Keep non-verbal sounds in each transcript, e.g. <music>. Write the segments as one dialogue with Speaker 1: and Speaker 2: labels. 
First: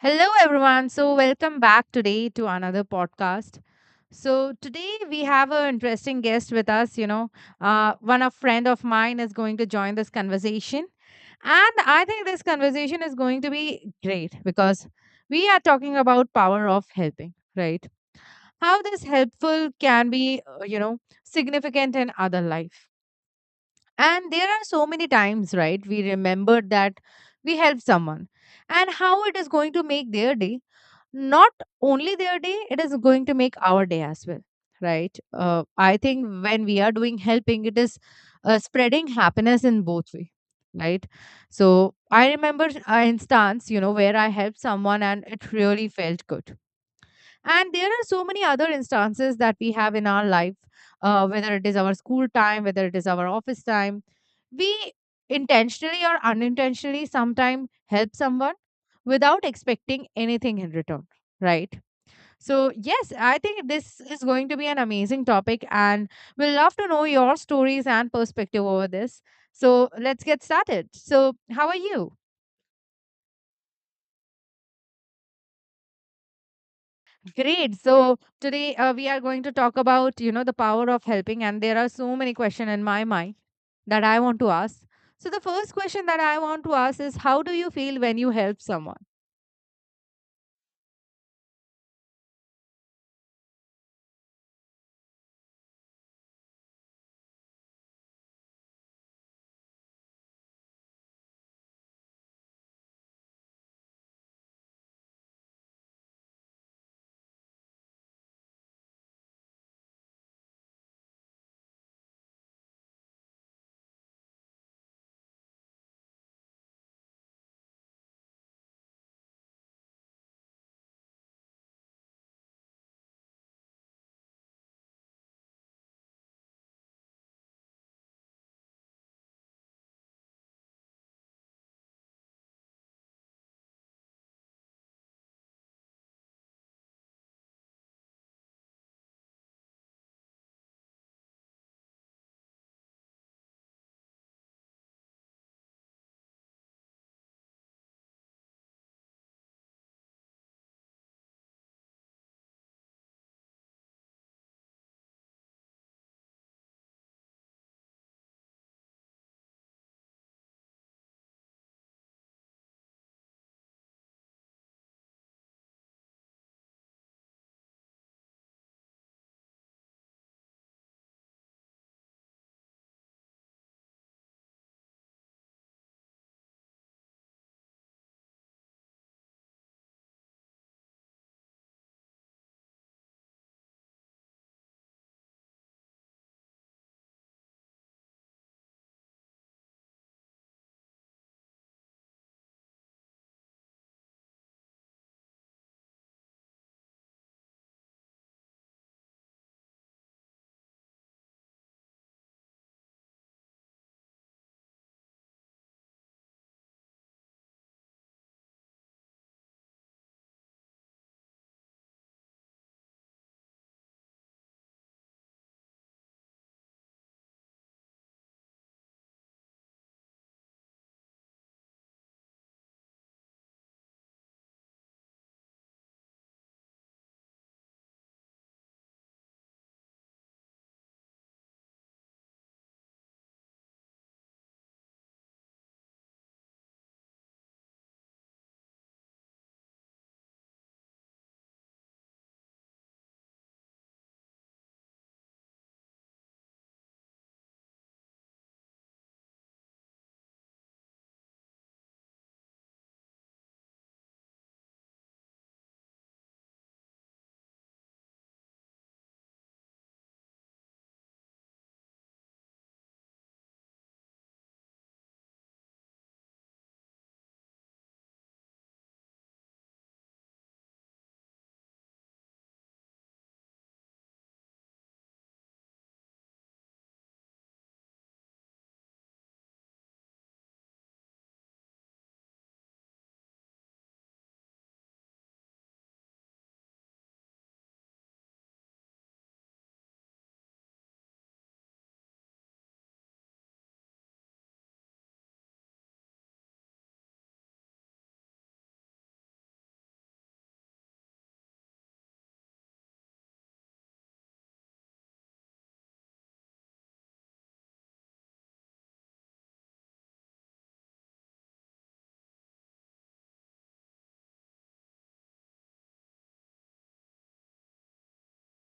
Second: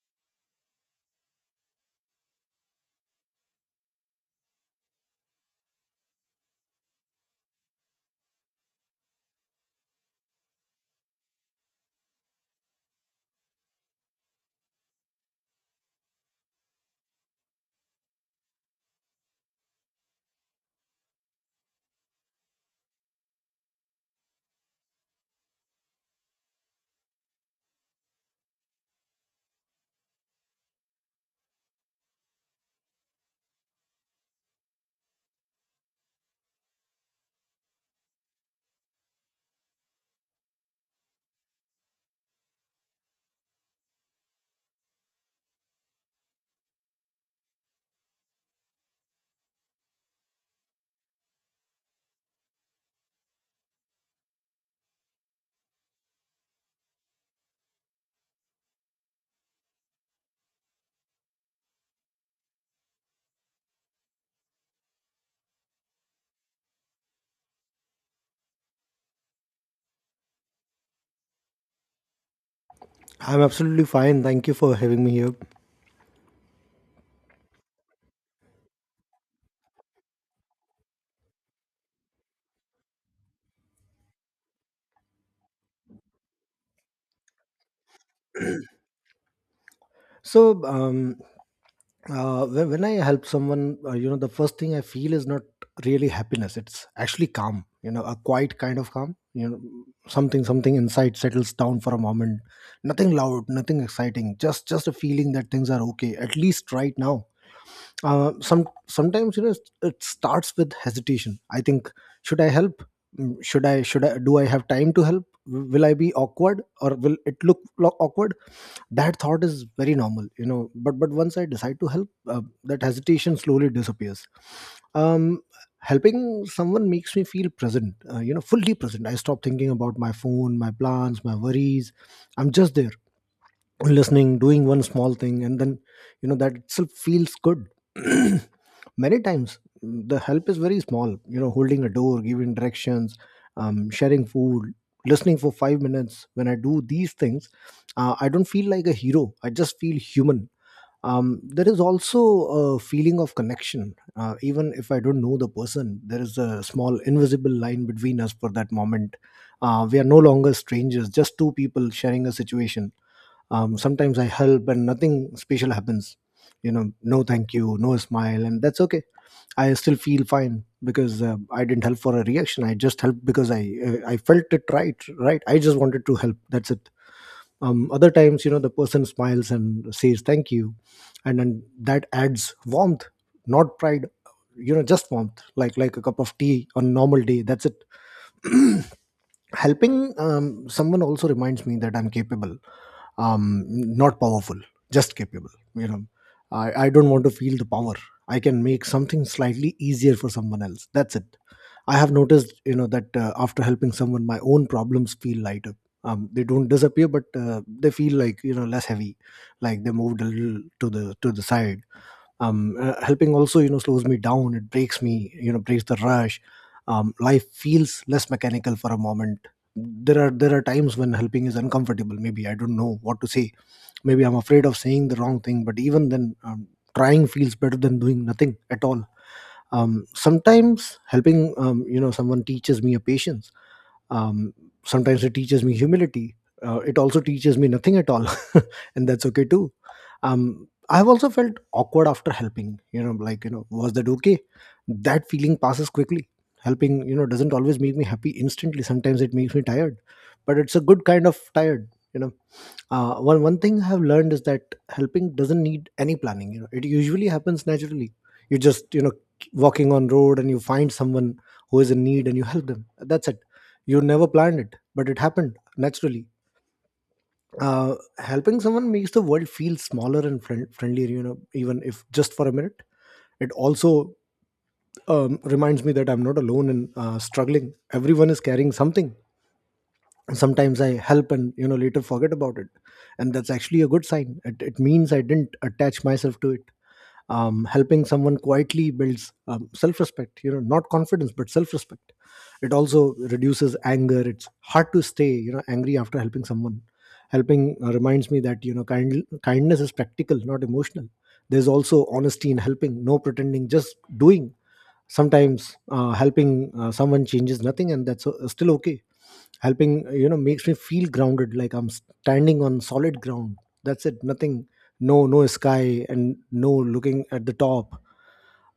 Speaker 1: Hello, everyone. So, welcome back today to another podcast. So, today we have an interesting guest with us. You know, one a friend of mine is going to join this conversation, and I think this conversation is going to be great because we are talking about power of helping, right? How this helpful can be, significant in other life. And there are so many times, right? We remember that we help someone and how it is going to make their day not only their day it is going to make our day as well, right. I think when we are doing helping it is spreading happiness in both way, right. So I remember an instance where I helped someone and it really felt good. And there are so many other instances that we have in our life, whether it is our school time, whether it is our office time. We intentionally or unintentionally sometimes help someone without expecting anything in return, right? So, yes, I think this is going to be an amazing topic, and we'll love to know your stories and perspective over this. So, let's get started. So, how are you?
Speaker 2: I'm absolutely fine. Thank you for having me here.
Speaker 1: Great. So today we are going to talk about, the power of helping. And there are so many questions in my mind that I want to ask. So the first question that I want to ask is how do you feel when you help someone?
Speaker 2: So when I help someone, you know, the first thing I feel is not really happiness. It's actually calm. You know, a quiet kind of calm. You know, something inside settles down for a moment. Nothing loud, nothing exciting. Just a feeling that things are okay, at least right now. Sometimes you know it starts with hesitation. I think should I help? Should I do I have time to help? Will I be awkward or will it awkward? That thought is very normal, you know, but once I decide to help, that hesitation slowly disappears. um Helping someone makes me feel present, you know, fully present. I stop thinking about my phone, my plans, my worries. I'm just there, listening, doing one small thing, and then, you know, that itself feels good. <clears throat> Many times the help is very small, you know, holding a door, giving directions, sharing food, listening for 5 minutes. When I do these things, I don't feel like a hero, I just feel human. There is also a feeling of connection. Even if I don't know the person, there is a small invisible line between us for that moment. We are no longer strangers, just two people sharing a situation. Sometimes I help and nothing special happens, you know, no thank you, no smile, and that's okay. I still feel fine because I didn't help for a reaction. I just helped because I felt it right. Right, I just wanted to help, that's it. Other times, you know, the person smiles and says thank you, and then that adds warmth, not pride, you know, just warmth, like a cup of tea on a normal day, that's it. <clears throat> Helping someone also reminds me that I'm capable. Not powerful, just capable, you know. I don't want to feel the power. I can make something slightly easier for someone else, that's it. I have noticed, you know, that after helping someone, my own problems feel lighter. They don't disappear, but they feel like, you know, less heavy, like they moved a little to the side. Helping also, you know, slows me down. It breaks me, you know, breaks the rush. Life feels less mechanical for a moment. There are times when helping is uncomfortable. Maybe I don't know what to say, maybe I'm afraid of saying the wrong thing, but even then, trying feels better than doing nothing at all. Sometimes helping you know someone teaches me a patience. um, Sometimes it teaches me humility. It also teaches me nothing at all. <laughs> And that's okay too. I've also felt awkward after helping, you know, like, you know, was that okay? That feeling passes quickly. Helping, you know, doesn't always make me happy instantly. Sometimes it makes me tired, but it's a good kind of tired, you know. One thing I have learned is that helping doesn't need any planning. You know, it usually happens naturally. You just, you know, walking on road and you find someone who is in need and you help them. That's it. You never planned it, but it happened naturally. Helping someone makes the world feel smaller and friendlier. You know, even if just for a minute. It also reminds me that I'm not alone in struggling. Everyone is carrying something. Sometimes I help and, you know, later forget about it, and that's actually a good sign. It means I didn't attach myself to it. Helping someone quietly builds self-respect, you know, not confidence but self-respect. It also reduces anger. It's hard to stay, you know, angry after helping someone. Helping reminds me that, you know, kindness is practical, not emotional. There's also honesty in helping, no pretending, just doing. Sometimes helping someone changes nothing, and that's still okay. Helping, you know, makes me feel grounded, like I'm standing on solid ground. That's it. Nothing. No sky and no looking at the top.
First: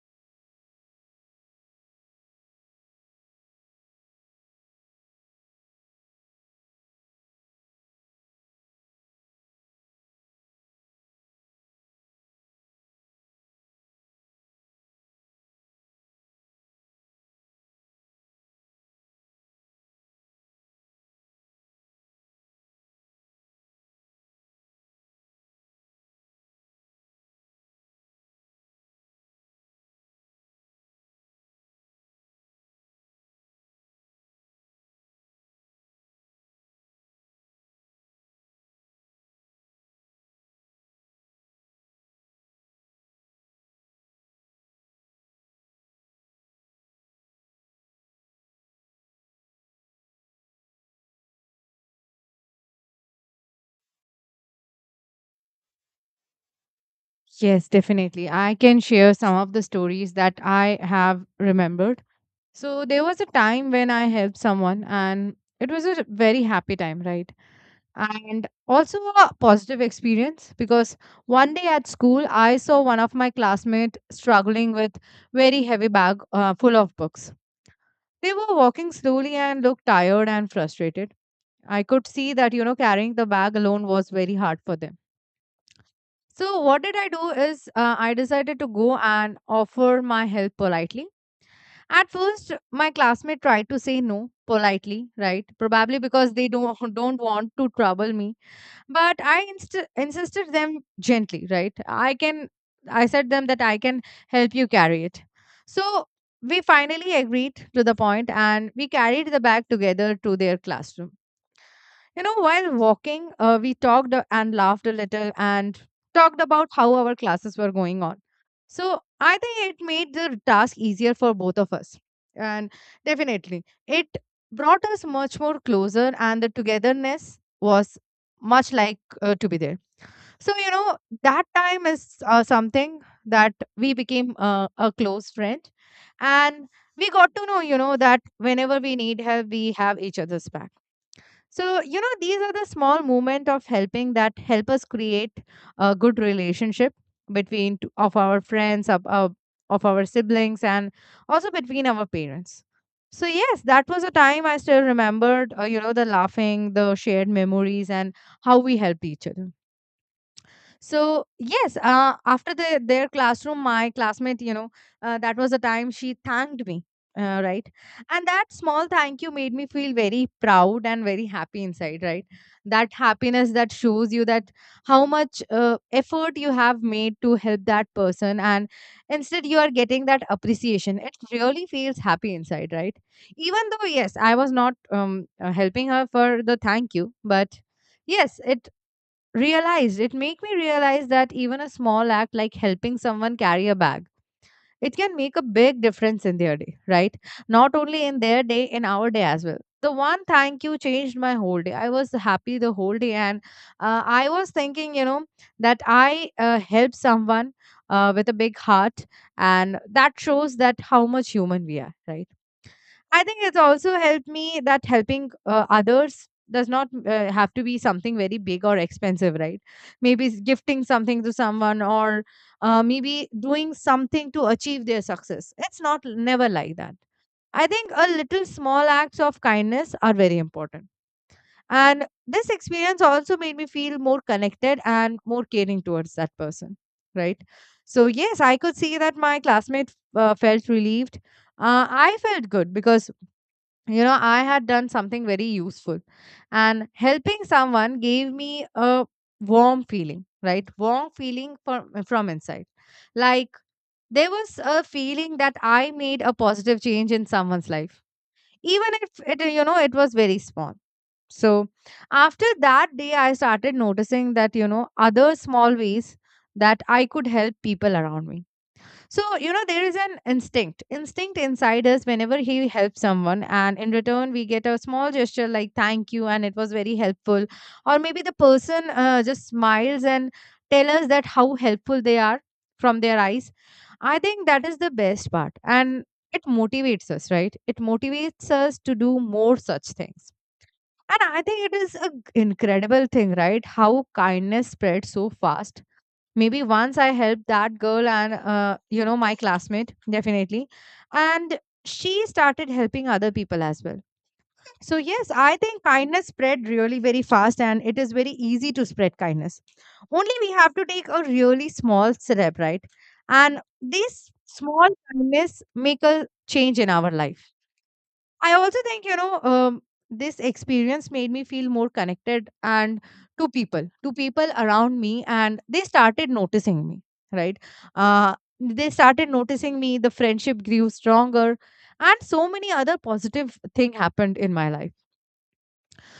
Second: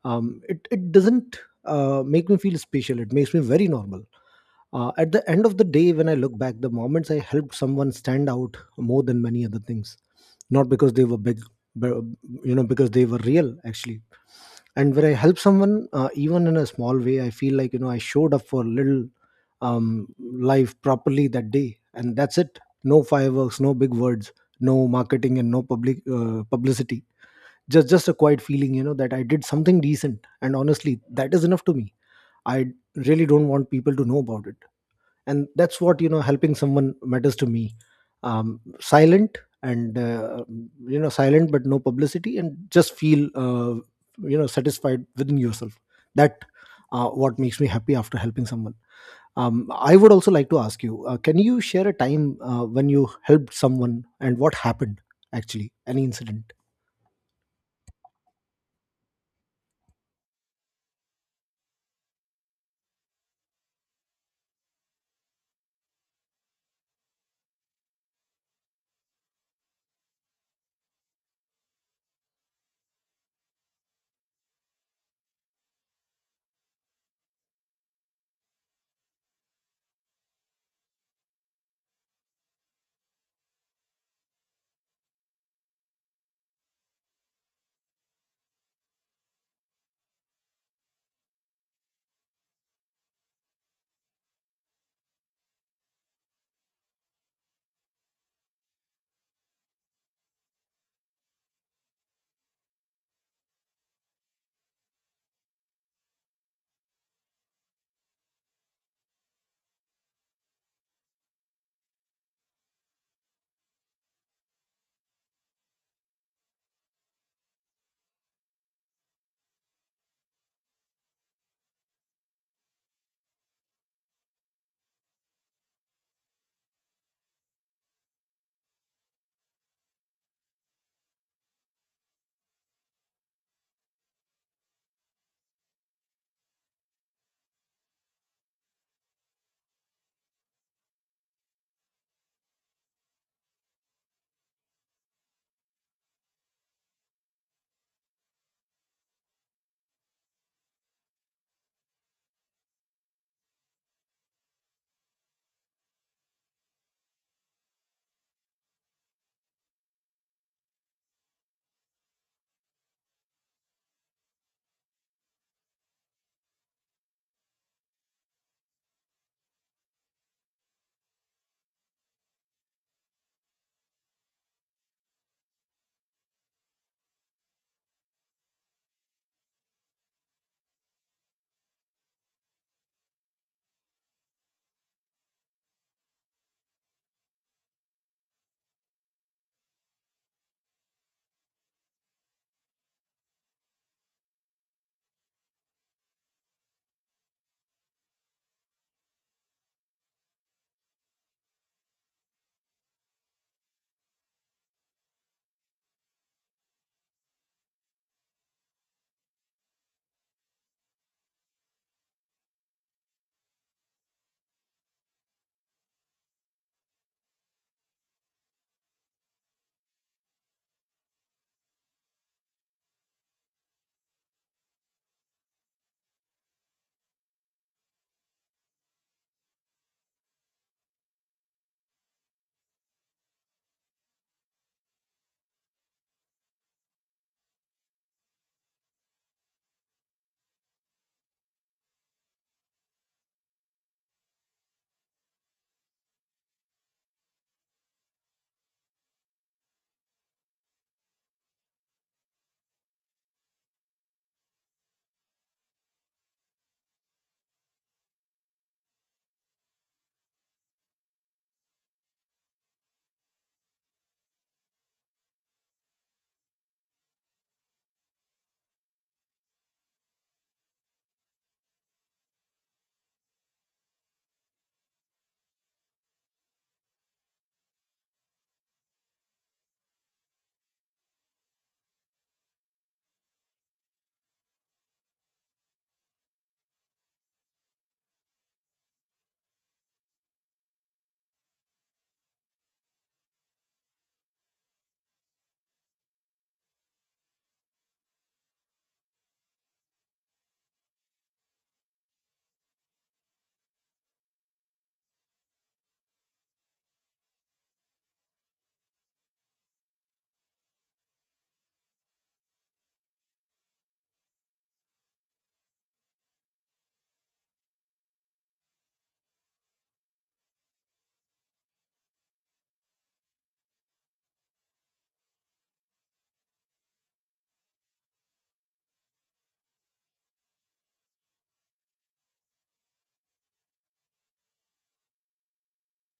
Speaker 2: It doesn't make me feel special, it makes me very normal. Uh, at the end of the day, when I look back, the moments I helped someone stand out more than many other things, not because they were big, but, you know, because they were real actually. And when I help someone, even in a small way, I feel like, you know, I showed up for little life properly that day, and that's it. No fireworks, no big words, no marketing, and no publicity. Just a quiet feeling, you know, that I did something decent, and honestly, that is enough to me. I really don't want people to know about it, and that's what, you know, helping someone matters to me. Silent and, you know, silent, but no publicity, and just feel, you know, satisfied within yourself. That what makes me happy after helping someone. I would also like to ask you, can you share a time when you helped someone and what happened? Actually any incident.
Speaker 1: Yes, definitely. I can share some of the stories that I have remembered. So there was a time when I helped someone and it was a very happy time, right? And also a positive experience because one day at school I saw one of my classmates struggling with very heavy bag, full of books. They were walking slowly and looked tired and frustrated. I could see that carrying the bag alone was very hard for them. So what did I do is, I decided to go and offer my help politely. At first my classmate tried to say no politely, right, probably because they don't <laughs> don't want to trouble me. But I insisted them gently, right. I said them that I can help you carry it. So we finally agreed to the point and we carried the bag together to their classroom. While walking, we talked and laughed a little and talked about how our classes were going on. So I think it made the task easier for both of us. And definitely it brought us much more closer and the togetherness was much like, to be there. So, that time is something that we became a close friend. And we got to know, that whenever we need help, we have each other's back. So these are the small movement of helping that help us create a good relationship between t- of our friends, of our siblings and also between our parents. So yes, that was a time I still remembered, the laughing, the shared memories and how we helped each other. So yes, after the, their classroom, my classmate, that was the time she thanked me, right? And that small thank you made me feel very proud and very happy inside, right? That happiness that shows you that how much effort you have made to help that person, and instead you are getting that appreciation. It really feels happy inside, right? Even though yes, I was not helping her for the thank you, but yes, it. Realized it make me realize that even a small act like helping someone carry a bag, it can make a big difference in their day, right, not only in their day, in our day as well. The one thank you changed my whole day. I was happy the whole day and, I was thinking, that I help someone, with a big heart, and that shows that how much human we are, right. I think it's also helped me that helping others does not have to be something very big or expensive, right? Maybe gifting something to someone or, maybe doing something to achieve their success. It's not never like that. I think a little small acts of kindness are very important. And this experience also made me feel more connected and more caring towards that person, right? So, yes, I could see that my classmate felt relieved. I felt good because I had done something very useful. And helping someone gave me a warm feeling, right, warm feeling from inside, like there was a feeling that I made a positive change in someone's life, even if it, it was very small. So after that day I started noticing that, other small ways that I could help people around me. So, there is an instinct inside us whenever he helps someone. And in return, we get a small gesture like thank you, and it was very helpful. Or maybe the person just smiles and tell us that how helpful they are from their eyes. I think that is the best part. And it motivates us, right? It motivates us to do more such things. And I think it is an incredible thing, right? How kindness spreads so fast. Maybe once I helped that girl and, my classmate, definitely. And she started helping other people as well. So, yes, I think kindness spread really very fast and it is very easy to spread kindness. Only we have to take a really small step, right? And this small kindness make a change in our life. I also think, this experience made me feel more connected and to people around me, and they started noticing me, right? They started noticing me, the friendship grew stronger, and so many other positive thing happened in my life.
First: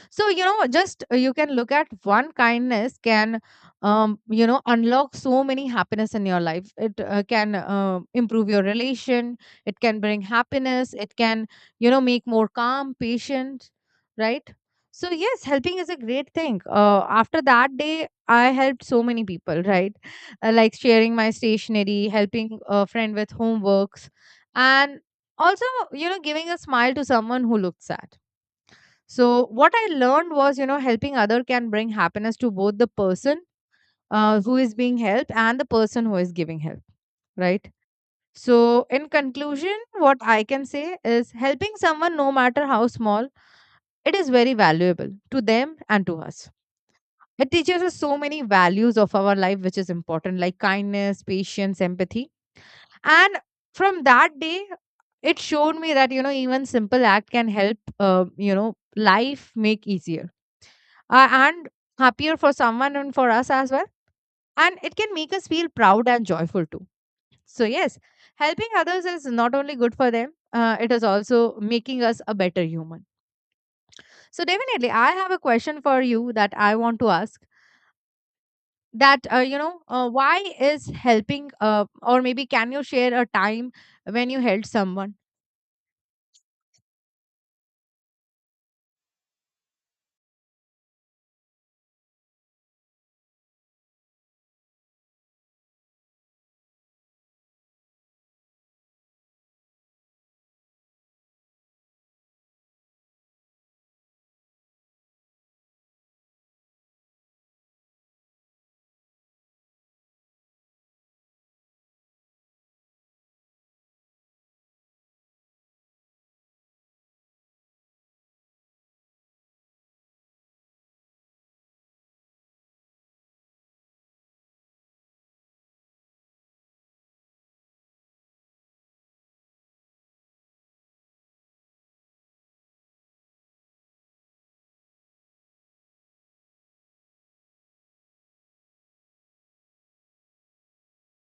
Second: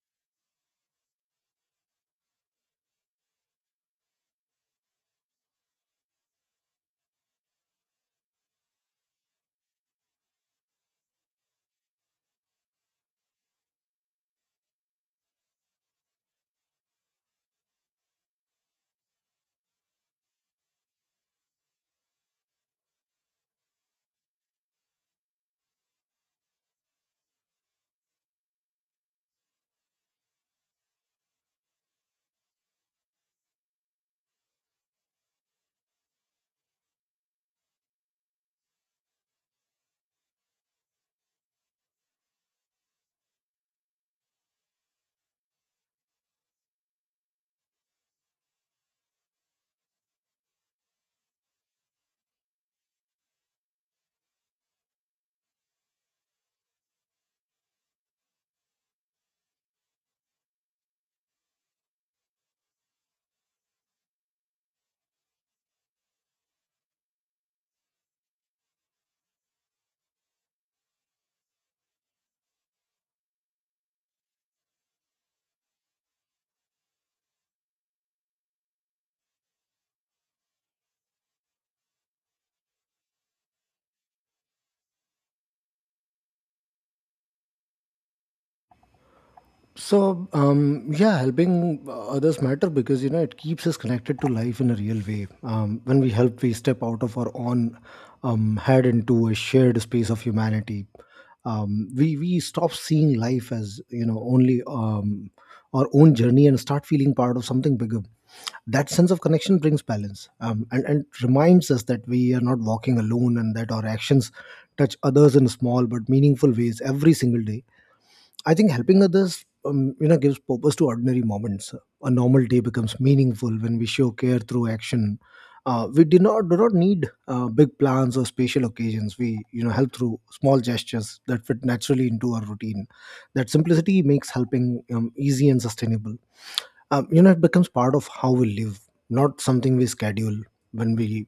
Speaker 1: So just, you can look at one kindness can, unlock so many happiness in your life. It can improve your relation, it can bring happiness, it can, make more calm patient, right. So yes, helping is a great thing. After that day I helped so many people, right, like sharing my stationery, helping a friend with homeworks, and also, giving a smile to someone who looked sad. So, what I learned was, helping other can bring happiness to both the person, who is being helped and the person who is giving help, right? So, in conclusion, what I can say is helping someone, no matter how small, it is very valuable to them and to us. It teaches us so many values of our life, which is important, like kindness, patience, empathy. And from that day, it showed me that, even simple act can help, life make easier, and happier for someone and for us as well. And it can make us feel proud and joyful too. So, yes, helping others is not only good for them, it is also making us a better human. So, definitely, I have a question for you that I want to ask that, why is helping, or maybe can you share a time when you helped someone?
Speaker 2: So yeah, helping others matter because, you know, it keeps us connected to life in a real way. When we help, we step out of our own head into a shared space of humanity. We stop seeing life as, you know, only our own journey, and start feeling part of something bigger. That sense of connection brings balance, and reminds us that we are not walking alone, and that our actions touch others in small but meaningful ways every single day. I think helping others, you know, gives purpose to ordinary moments. A normal day becomes meaningful when we show care through action. We do not need big plans or special occasions. We, you know, help through small gestures that fit naturally into our routine. That simplicity makes helping easy and sustainable. You know, it becomes part of how we live, not something we schedule. when we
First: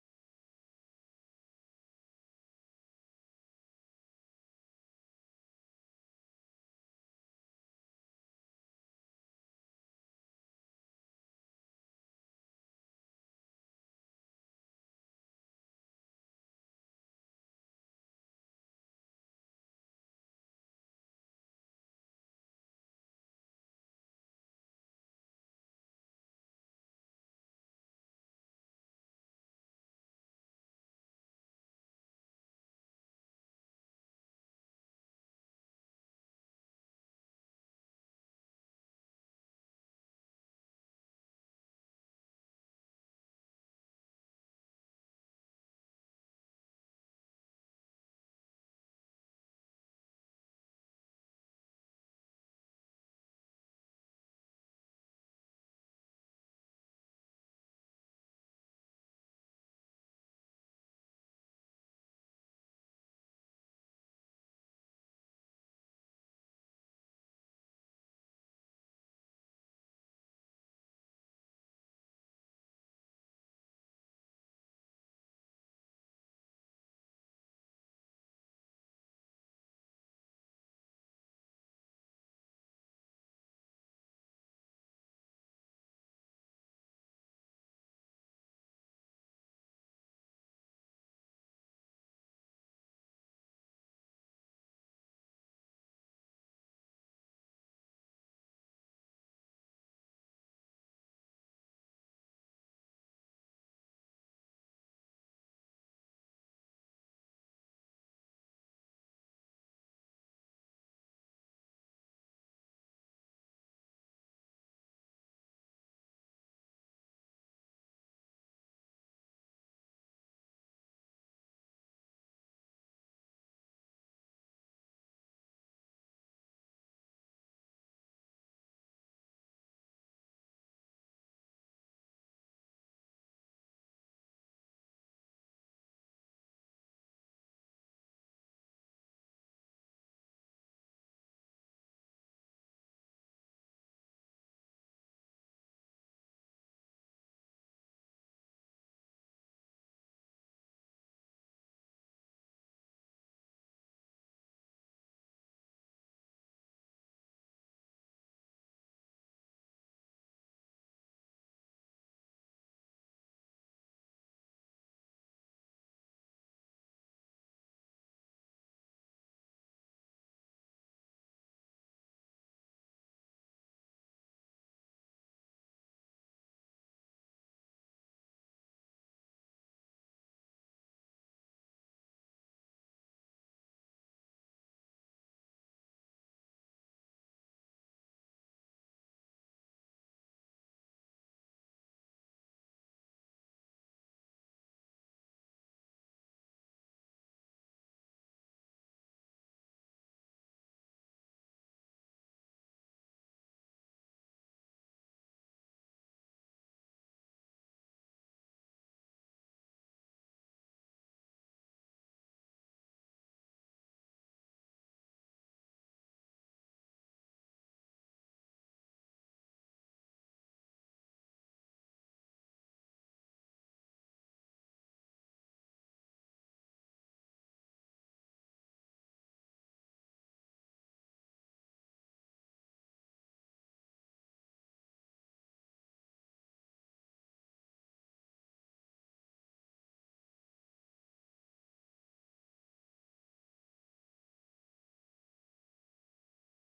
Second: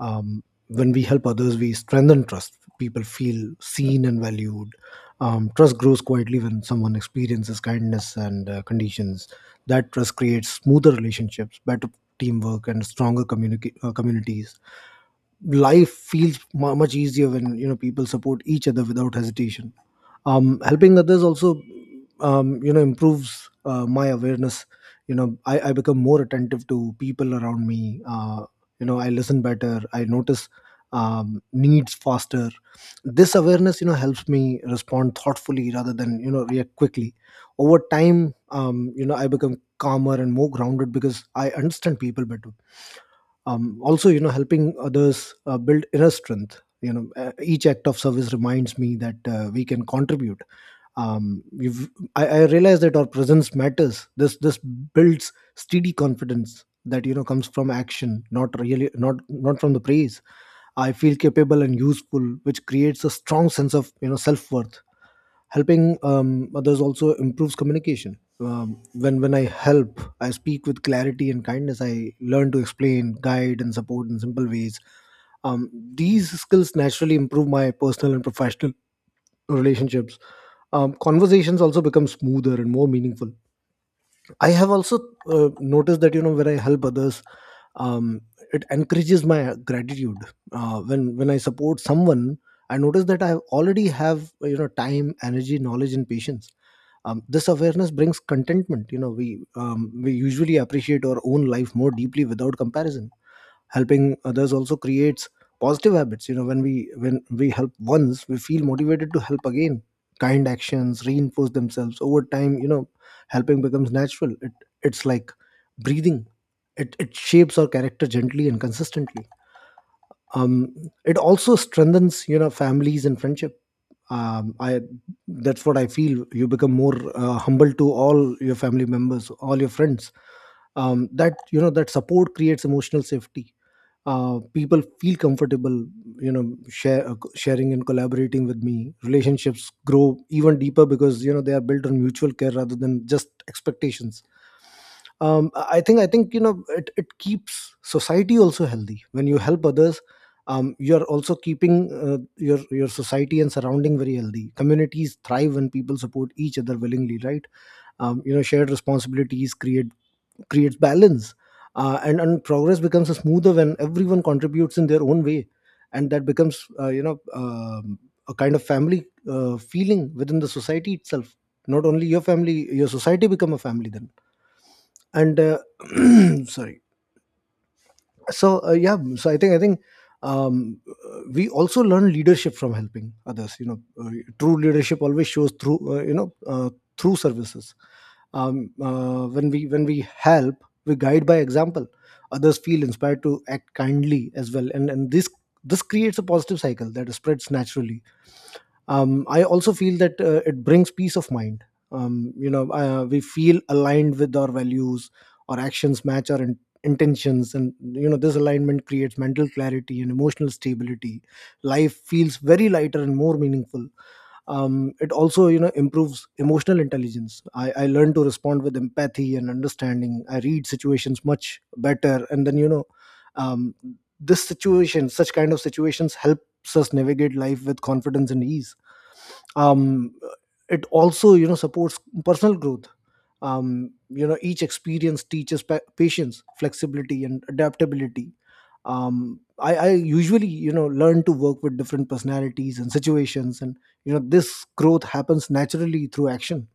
Speaker 2: um, when we help others, we strengthen trust. People feel seen and valued. Trust grows quietly when someone experiences kindness and, conditions. That trust creates smoother relationships, better teamwork, and stronger communities. Life feels mu much easier when, you know, people support each other without hesitation. Helping others also you know improves my awareness. You know, I become more attentive to people around me. You know, I listen better, I notice needs faster. This awareness, you know, helps me respond thoughtfully rather than, you know, react quickly. Over time, you know, I become calmer and more grounded because I understand people better. Also, you know, helping others build inner strength. You know, each act of service reminds me that we can contribute. Um, we've, I, I realize that our presence matters. This builds steady confidence that, you know, comes from action, not really, not from the praise. I feel capable and useful, which creates a strong sense of, you know, self-worth. Helping others also improves communication. When I help, I speak with clarity and kindness. I learn to explain, guide, and support in simple ways. These skills naturally improve my personal and professional relationships. Conversations also become smoother and more meaningful. I have also noticed that, you know, when I help others, um, it encourages my gratitude. When I support someone, I notice that I already have time, energy, knowledge, and patience. This awareness brings contentment. We usually appreciate our own life more deeply without comparison. Helping others also creates positive habits. When we help once, we feel motivated to help again. Kind actions reinforce themselves over time. Helping becomes natural. It's like breathing. It shapes our character gently and consistently. Um, it also strengthens families and friendship I That's what I feel. You become more humble to all your family members, all your friends. That you know That support creates emotional safety. People feel comfortable sharing and collaborating with me. Relationships grow even deeper because they are built on mutual care rather than just expectations. I think it keeps society also healthy when you help others. You're also keeping your society and surrounding very healthy. Communities thrive when people support each other willingly, right? Shared responsibilities create creates balance, and progress becomes smoother when everyone contributes in their own way. And that becomes a kind of family feeling within the society itself. Not only your family, your society become a family then. And <clears throat> Sorry. So yeah so I think we also learn leadership from helping others. True leadership always shows through through services. When we help, we guide by example. Others feel inspired to act kindly as well, and this creates a positive cycle that spreads naturally. I also feel that it brings peace of mind. We feel aligned with our values. Our actions match our intentions, and this alignment creates mental clarity and emotional stability. Life feels very lighter and more meaningful. It also improves emotional intelligence. I learn to respond with empathy and understanding. I read situations much better, and then you know um, this situation such kind of situations helps us navigate life with confidence and ease. um, it also supports personal growth. Each experience teaches patience, flexibility, and adaptability. I usually learn to work with different personalities and situations, and this growth happens naturally through action.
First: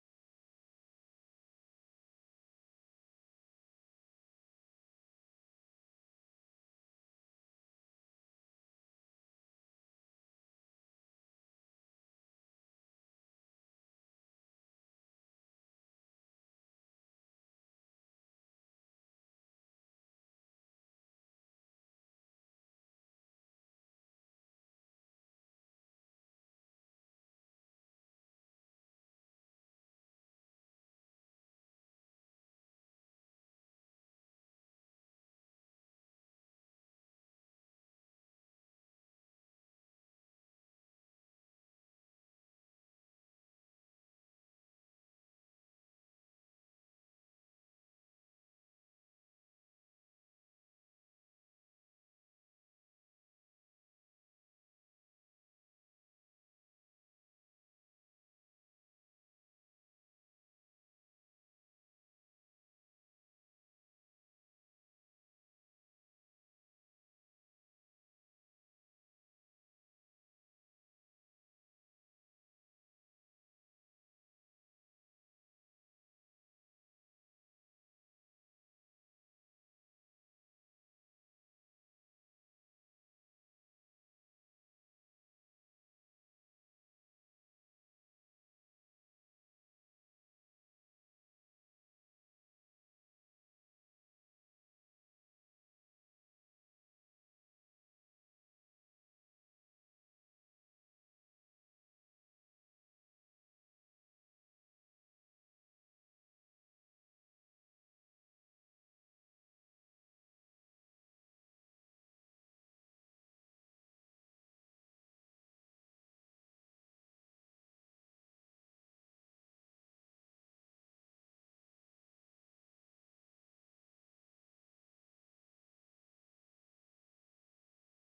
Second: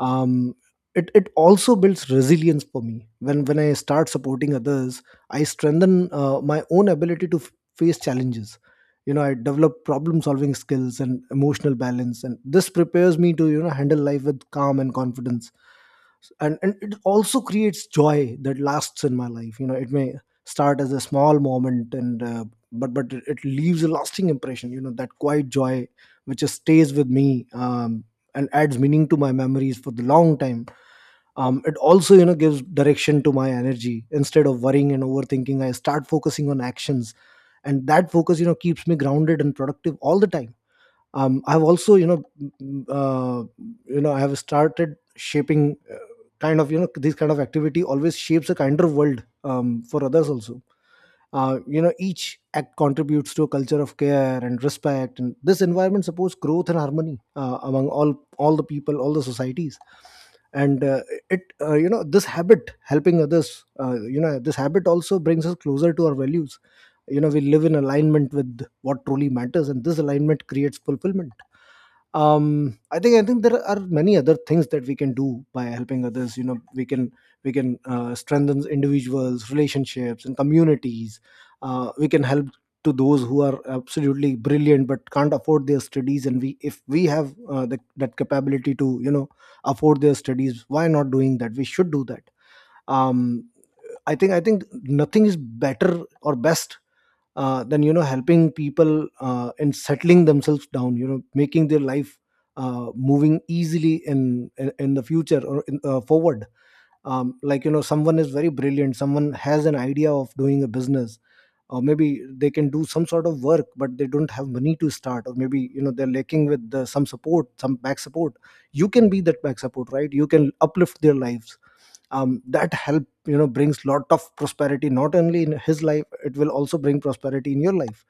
Speaker 2: Um, it, it also builds resilience for me. When I start supporting others, I strengthen my own ability to face challenges. I develop problem solving skills and emotional balance, and this prepares me to handle life with calm and confidence. And it also creates joy that lasts in my life. It may start as a small moment and but it leaves a lasting impression. That quiet joy, which just stays with me, and adds meaning to my memories for the long time. It also gives direction to my energy. Instead of worrying and overthinking, I start focusing on actions, and that focus keeps me grounded and productive all the time. Um, I've also you know m- you know I have started shaping this kind of activity always shapes a kinder world, for others also. Each act contributes to a culture of care and respect, and this environment supports growth and harmony, among all the people, all the societies. And it you know This habit, helping others, this habit also brings us closer to our values. We live in alignment with what truly matters, and this alignment creates fulfillment. I think there are many other things that we can do by helping others. We can strengthen individuals, relationships, and communities. We can help to those who are absolutely brilliant but can't afford their studies, and we if we have that capability to afford their studies, why not doing that? We should do that. um I think, I think nothing is better or best than helping people and settling themselves down. You know, making their life moving easily in the future, or forward. Like you know, someone is very brilliant. Someone has an idea of doing a business, or maybe they can do some sort of work, but they don't have money to start, or maybe you know they're lacking with some support, some back support. You can be that back support, right? You can uplift their lives. That help, you know, brings lot of prosperity. Not only in his life, it will also bring prosperity in your life.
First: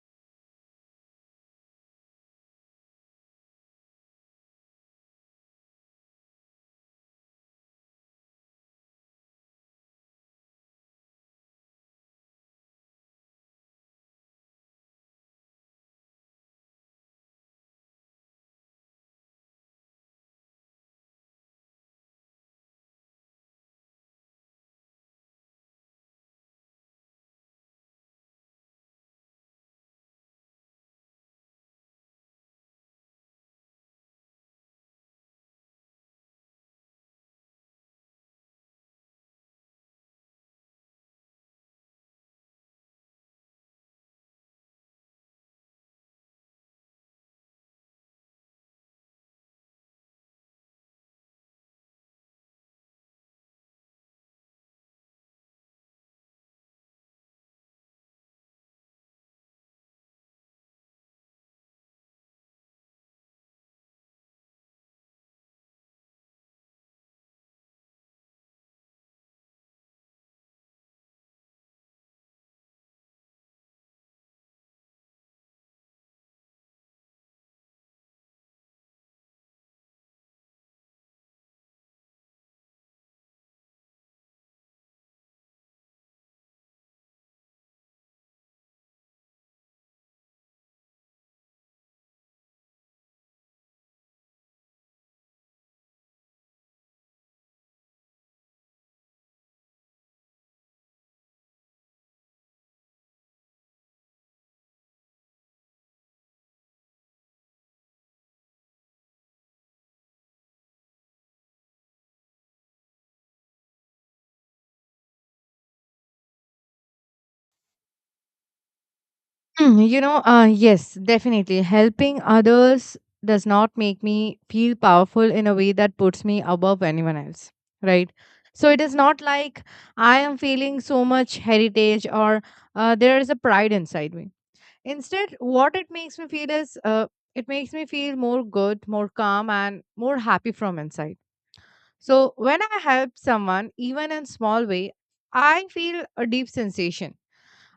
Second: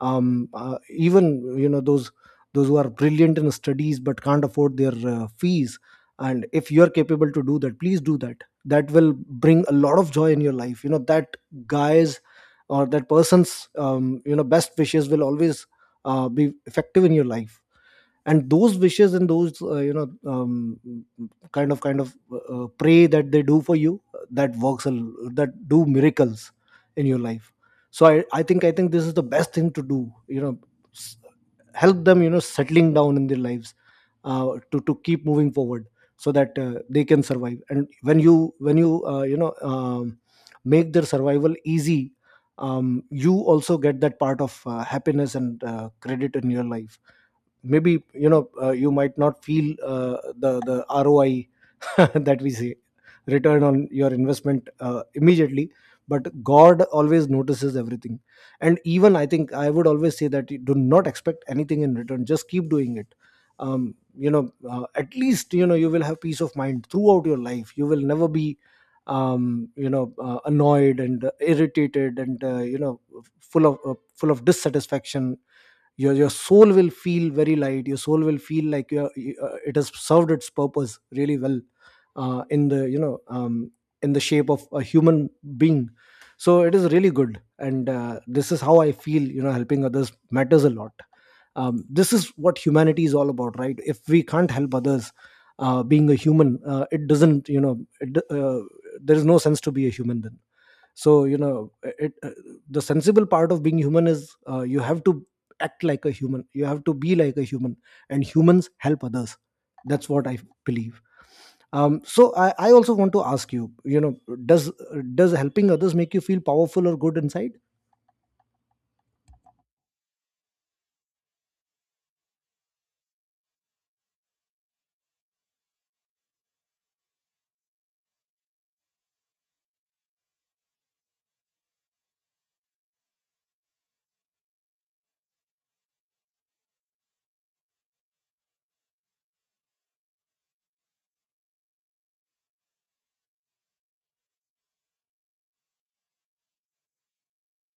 Speaker 2: Even those who are brilliant in studies but can't afford their fees, and if you're capable to do that, please do that. That will bring a lot of joy in your life. That guy's or that person's, best wishes will always be effective in your life, and those wishes, and those you know kind of pray that they do for you, that works a l- that do miracles in your life. So I think this is the best thing to do, you know s- help them, you know, settling down in their lives, to keep moving forward, so that they can survive. And when you you know make their survival easy, you also get that part of happiness and credit in your life. Maybe you might not feel the ROI <laughs> that we say, return on your investment, immediately, but god always notices everything. And even I think I would always say that you do not expect anything in return, just keep doing it. At least you will have peace of mind throughout your life. You will never be annoyed and irritated and full of dissatisfaction. Your soul will feel very light. Your soul will feel like it has served its purpose really well, in the in the shape of a human being. So it is really good, and this is how I feel. Helping others matters a lot. This is what humanity is all about, right? If we can't help others, being a human, it doesn't, there is no sense to be a human then. so you know it, uh, the sensible part of being human is, you have to act like a human, you have to be like a human, and humans help others. That's what I believe. I also want to ask you, you know does helping others make you feel powerful or good inside?
Speaker 1: Mm, yes, definitely. Helping others does not make me feel powerful in a way that puts me above anyone else, right? So it is not like I am feeling so much heritage or, there is a pride inside me. Instead, what it makes me feel is, it makes me feel more good, more calm, and more happy from inside. So when I help someone, even in small way, I feel a deep sensation,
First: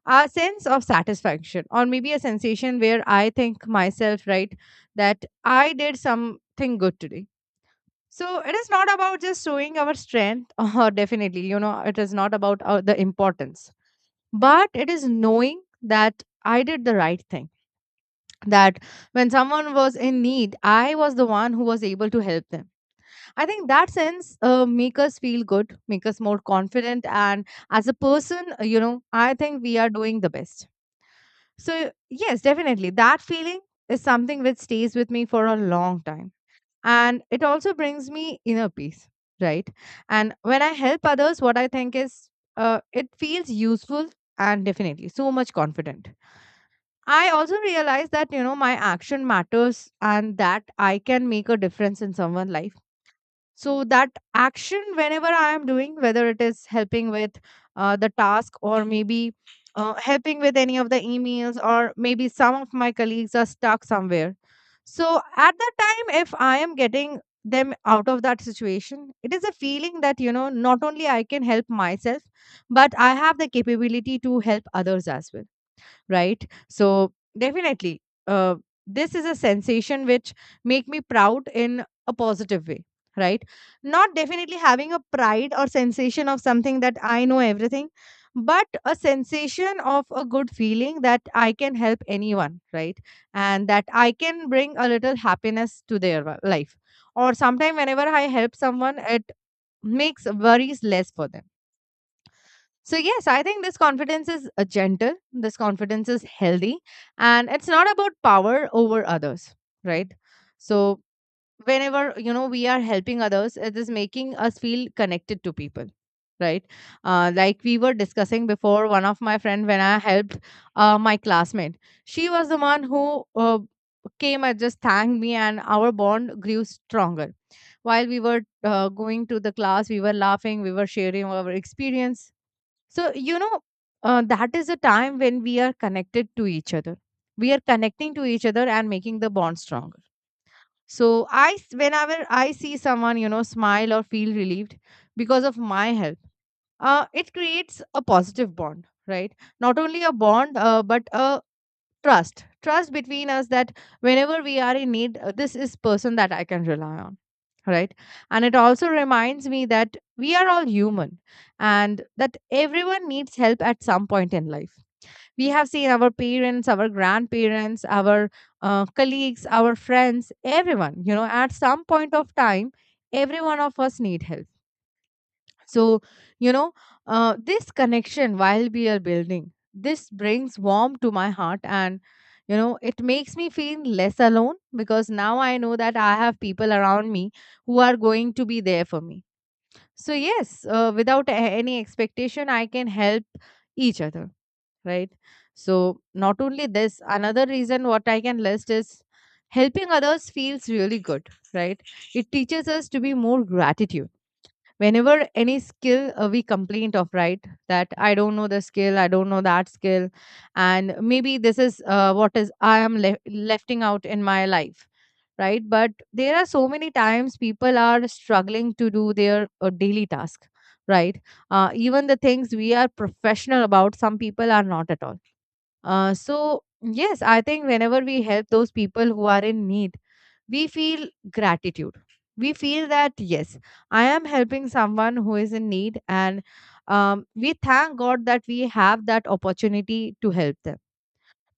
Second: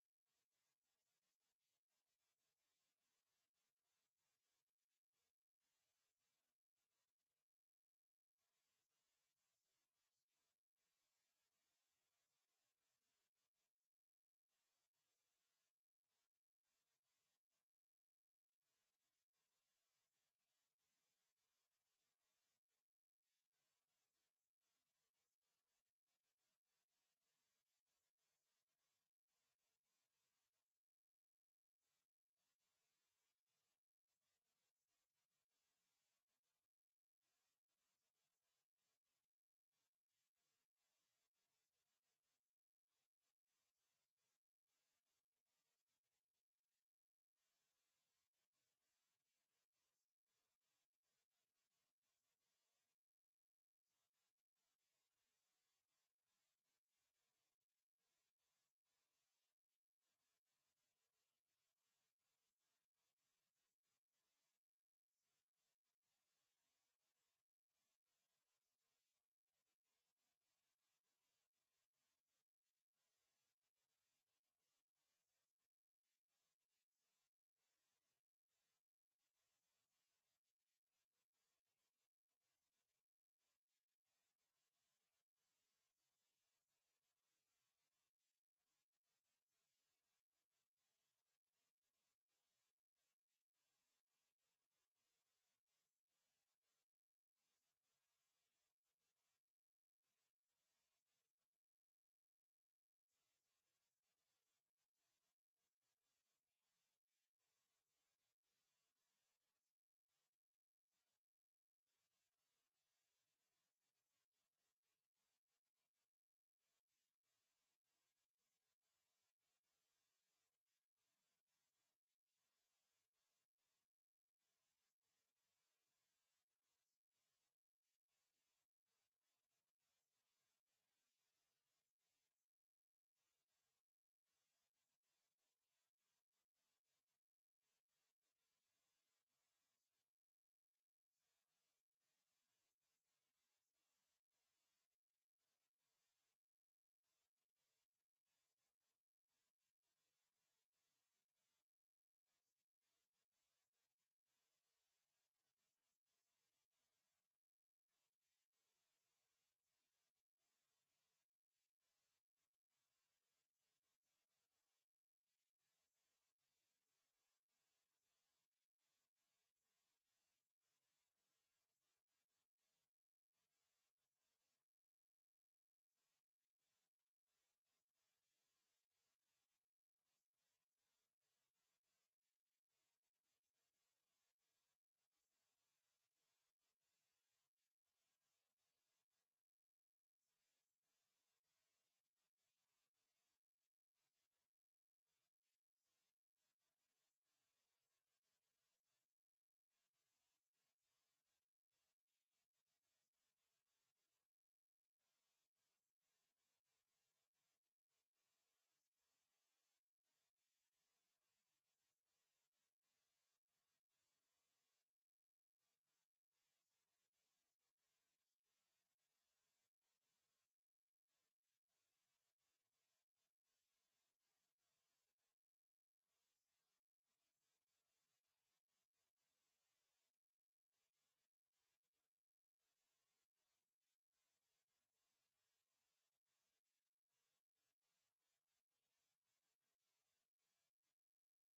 Speaker 1: a sense of satisfaction or maybe a sensation where I think myself, right, that I did something good today. So it is not about just showing our strength <laughs> or definitely it is not about the importance, but it is knowing that I did the right thing, that when someone was in need I was the one who was able to help them. I think that sense, make us feel good, make us more confident and as a person, I think we are doing the best. So, yes, definitely. That feeling is something which stays with me for a long time. And it also brings me inner peace, right? And when I help others, what I think is, it feels useful and definitely so much confident. I also realize that, you know, my action matters and that I can make a difference in someone's life. So that action, whenever I am doing, whether it is helping with the task, or maybe helping with any of the emails, or maybe some of my colleagues are stuck somewhere, so at that time if I am getting them out of that situation, it is a feeling that, you know, not only I can help myself, but I have the capability to help others as well, right? So definitely, uh, this is a sensation which make me proud in a positive way, right? Not definitely having a pride or sensation of something that I know everything, but a sensation of a good feeling that I can help anyone, right? And that I can bring a little happiness to their life, or sometime whenever I help someone, it makes worries less for them. So, yes, I think this confidence is gentle, this confidence is healthy, and it's not about power over others, right? So, whenever, you know, we are helping others, it is making us feel connected to people, right? Like we were discussing before, one of my friend, when I helped my classmate, she was the one who came and just thanked me, and our bond grew stronger. While we were going to the class, we were laughing, we were sharing our experience. So, you know, that is a time when we are connected to each other. We are connecting to each other and making the bond stronger. So, whenever I see someone, you know, smile or feel relieved because of my help, it creates a positive bond, right? Not only a bond, but a trust between us, that whenever we are in need, this is person that I can rely on, right? And it also reminds me that we are all human, and that everyone needs help at some point in life. We have seen our parents, our grandparents, our colleagues, our friends, everyone, you know, at some point of time, every one of us need help. So, you know, this connection while we are building, this brings warmth to my heart, and, you know, it makes me feel less alone because now I know that I have people around me who are going to be there for me. So, yes, without any expectation, I can help each other, right? So, not only this, another reason what I can list is helping others feels really good, right? It teaches us to be more gratitude. Whenever any skill we complaint of, right, that I don't know the skill, I don't know that skill, and maybe this is what is I am lefting out in my life, right? But there are so many times people are struggling to do their daily task, right? Even the things we are professional about, some people are not at all. So, yes, I think whenever we help those people who are in need, we feel gratitude. We feel that, yes, I am helping someone who is in need, and we thank God that we have that opportunity to help them.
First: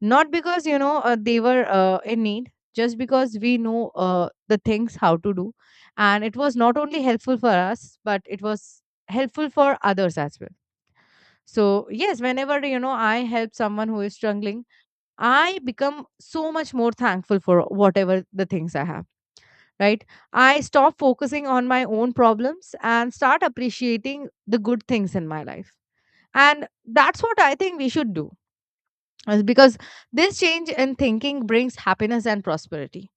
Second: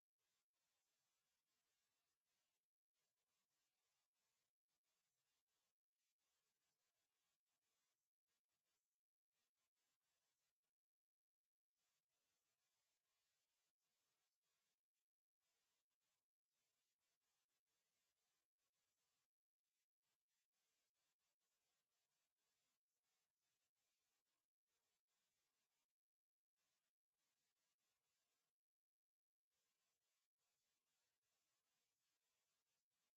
Speaker 1: Not because, you know, they were in need, just because we know the things how to do. And it was not only helpful for us, but it was helpful for others as well. So, yes, whenever, you know, I help someone who is struggling, I become so much more thankful for whatever the things I have, right? I stop focusing on my own problems and start appreciating the good things in my life. And that's what I think we should do, is because this change in thinking brings happiness and prosperity.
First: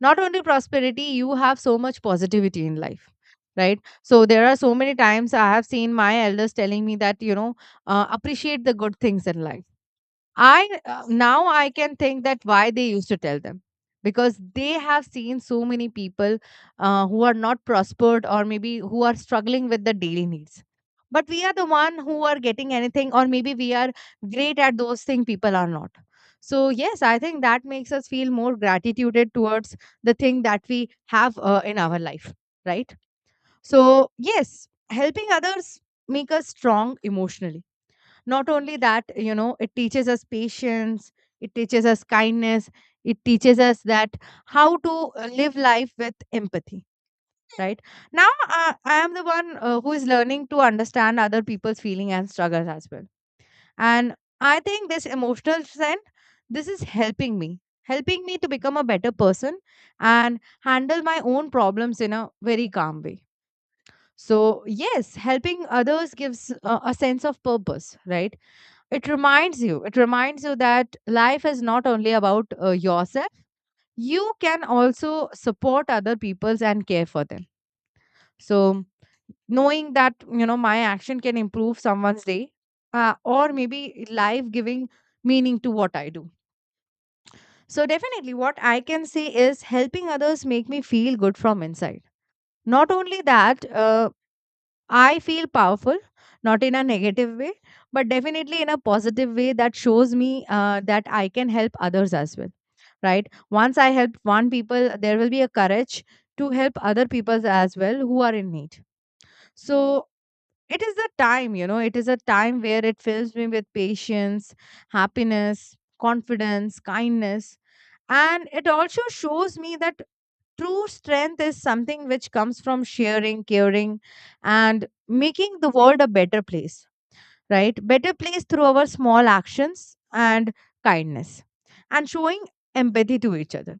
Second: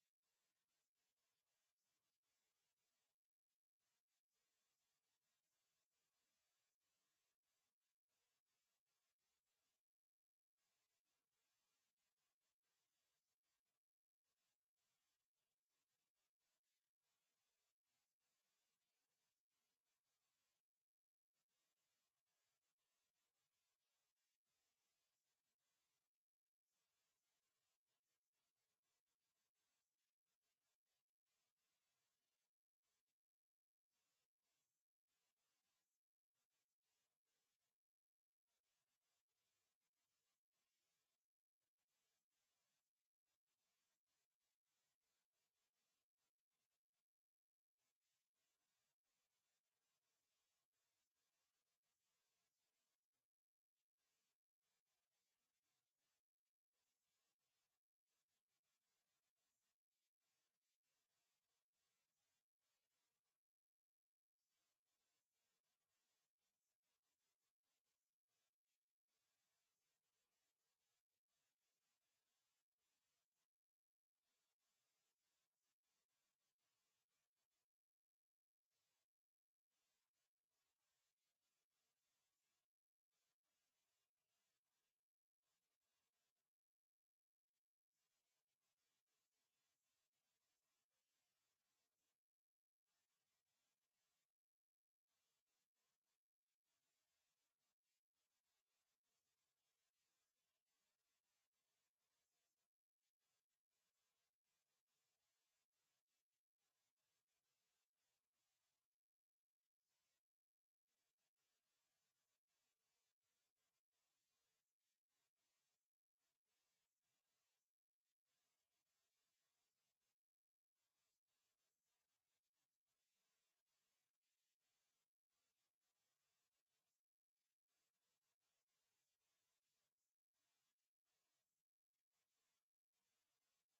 Speaker 1: Not only prosperity, you have so much positivity in life. Right. So there are so many times I have seen my elders telling me that, you know, appreciate the good things in life. I now I can think that why they used to tell them, because they have seen so many people who are not prospered, or maybe who are struggling with the daily needs. But we are the one who are getting anything, or maybe we are great at those things people are not. So yes, I think that makes us feel more gratitude towards the thing that we have in our life, right? So yes, helping others make us strong emotionally. Not only that, you know, it teaches us patience, it teaches us kindness, it teaches us that how to live life with empathy, right? Now, I am the one who is learning to understand other people's feeling and struggles as well. And I think this emotional strength, this is helping me to become a better person, and handle my own problems in a very calm way. So, yes, helping others gives a sense of purpose, right? It reminds you, it reminds you that life is not only about yourself, you can also support other people's and care for them. So knowing that, you know, my action can improve someone's day, or maybe life, giving meaning to what I do. So definitely what I can say is helping others make me feel good from inside. Not only that, I feel powerful, not in a negative way, but definitely in a positive way, that shows me that I can help others as well, right? Once I help one people, there will be a courage to help other people as well who are in need. So it is the time, you know, it is a time where it fills me with patience, happiness, confidence, kindness. And it also shows me that true strength is something which comes from sharing, caring, and making the world a better place, right? Better place through our small actions and kindness and showing empathy to each other.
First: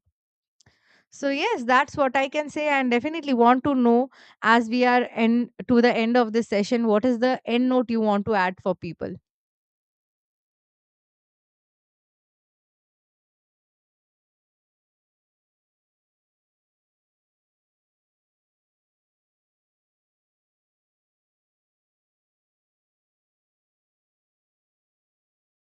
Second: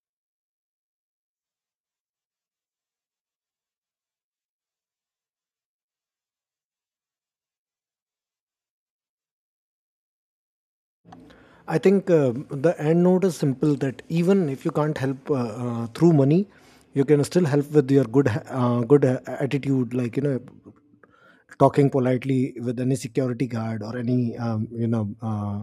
Speaker 1: So, yes, that's what I can say, and definitely want to know, as we are end, to the end of this session, what is the end note you want to add for people?
Speaker 2: I think the end note is simple, that even if you can't help through money, you can still help with your good good attitude. Like you know, talking politely with any security guard, or any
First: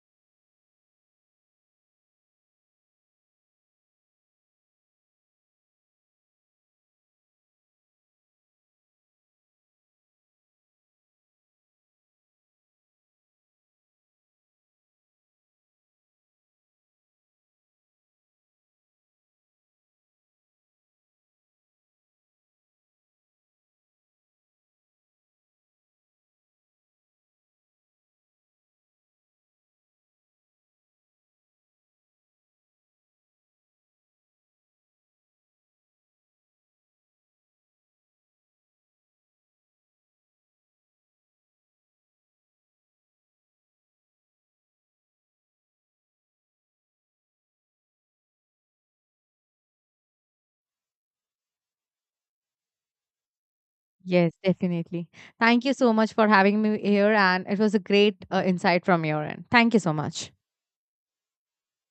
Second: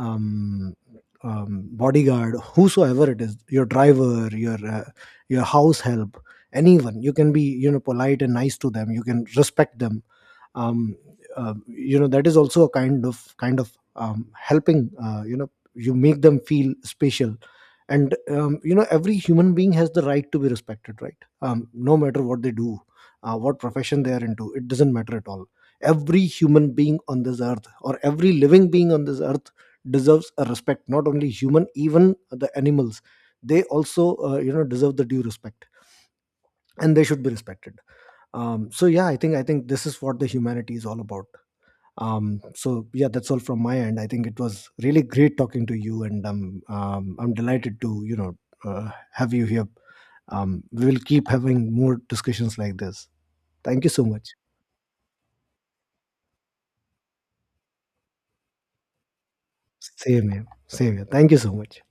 Speaker 2: um, bodyguard, whosoever it is, your driver, your house help, anyone. You can be, you know, polite and nice to them. You can respect them. Um, that is also a kind of helping, you make them feel special. And every human being has the right to be respected, right? No matter what they do, what profession they are into, it doesn't matter at all. Every human being on this earth, or every living being on this earth, deserves a respect. Not only human, even the animals, they also deserve the due respect, and they should be respected. So yeah, I think this is what the humanity is all about. So yeah, that's all from my end. I think it was really great talking to you, and I'm delighted to have you here. We will keep having more discussions like this. Thank you so much.
Speaker 1: Yes, definitely. Thank you so much for having me here, and it was a great insight from your end. Thank you so
Speaker 2: Same
Speaker 1: much.
Speaker 2: here, same here, thank you so much.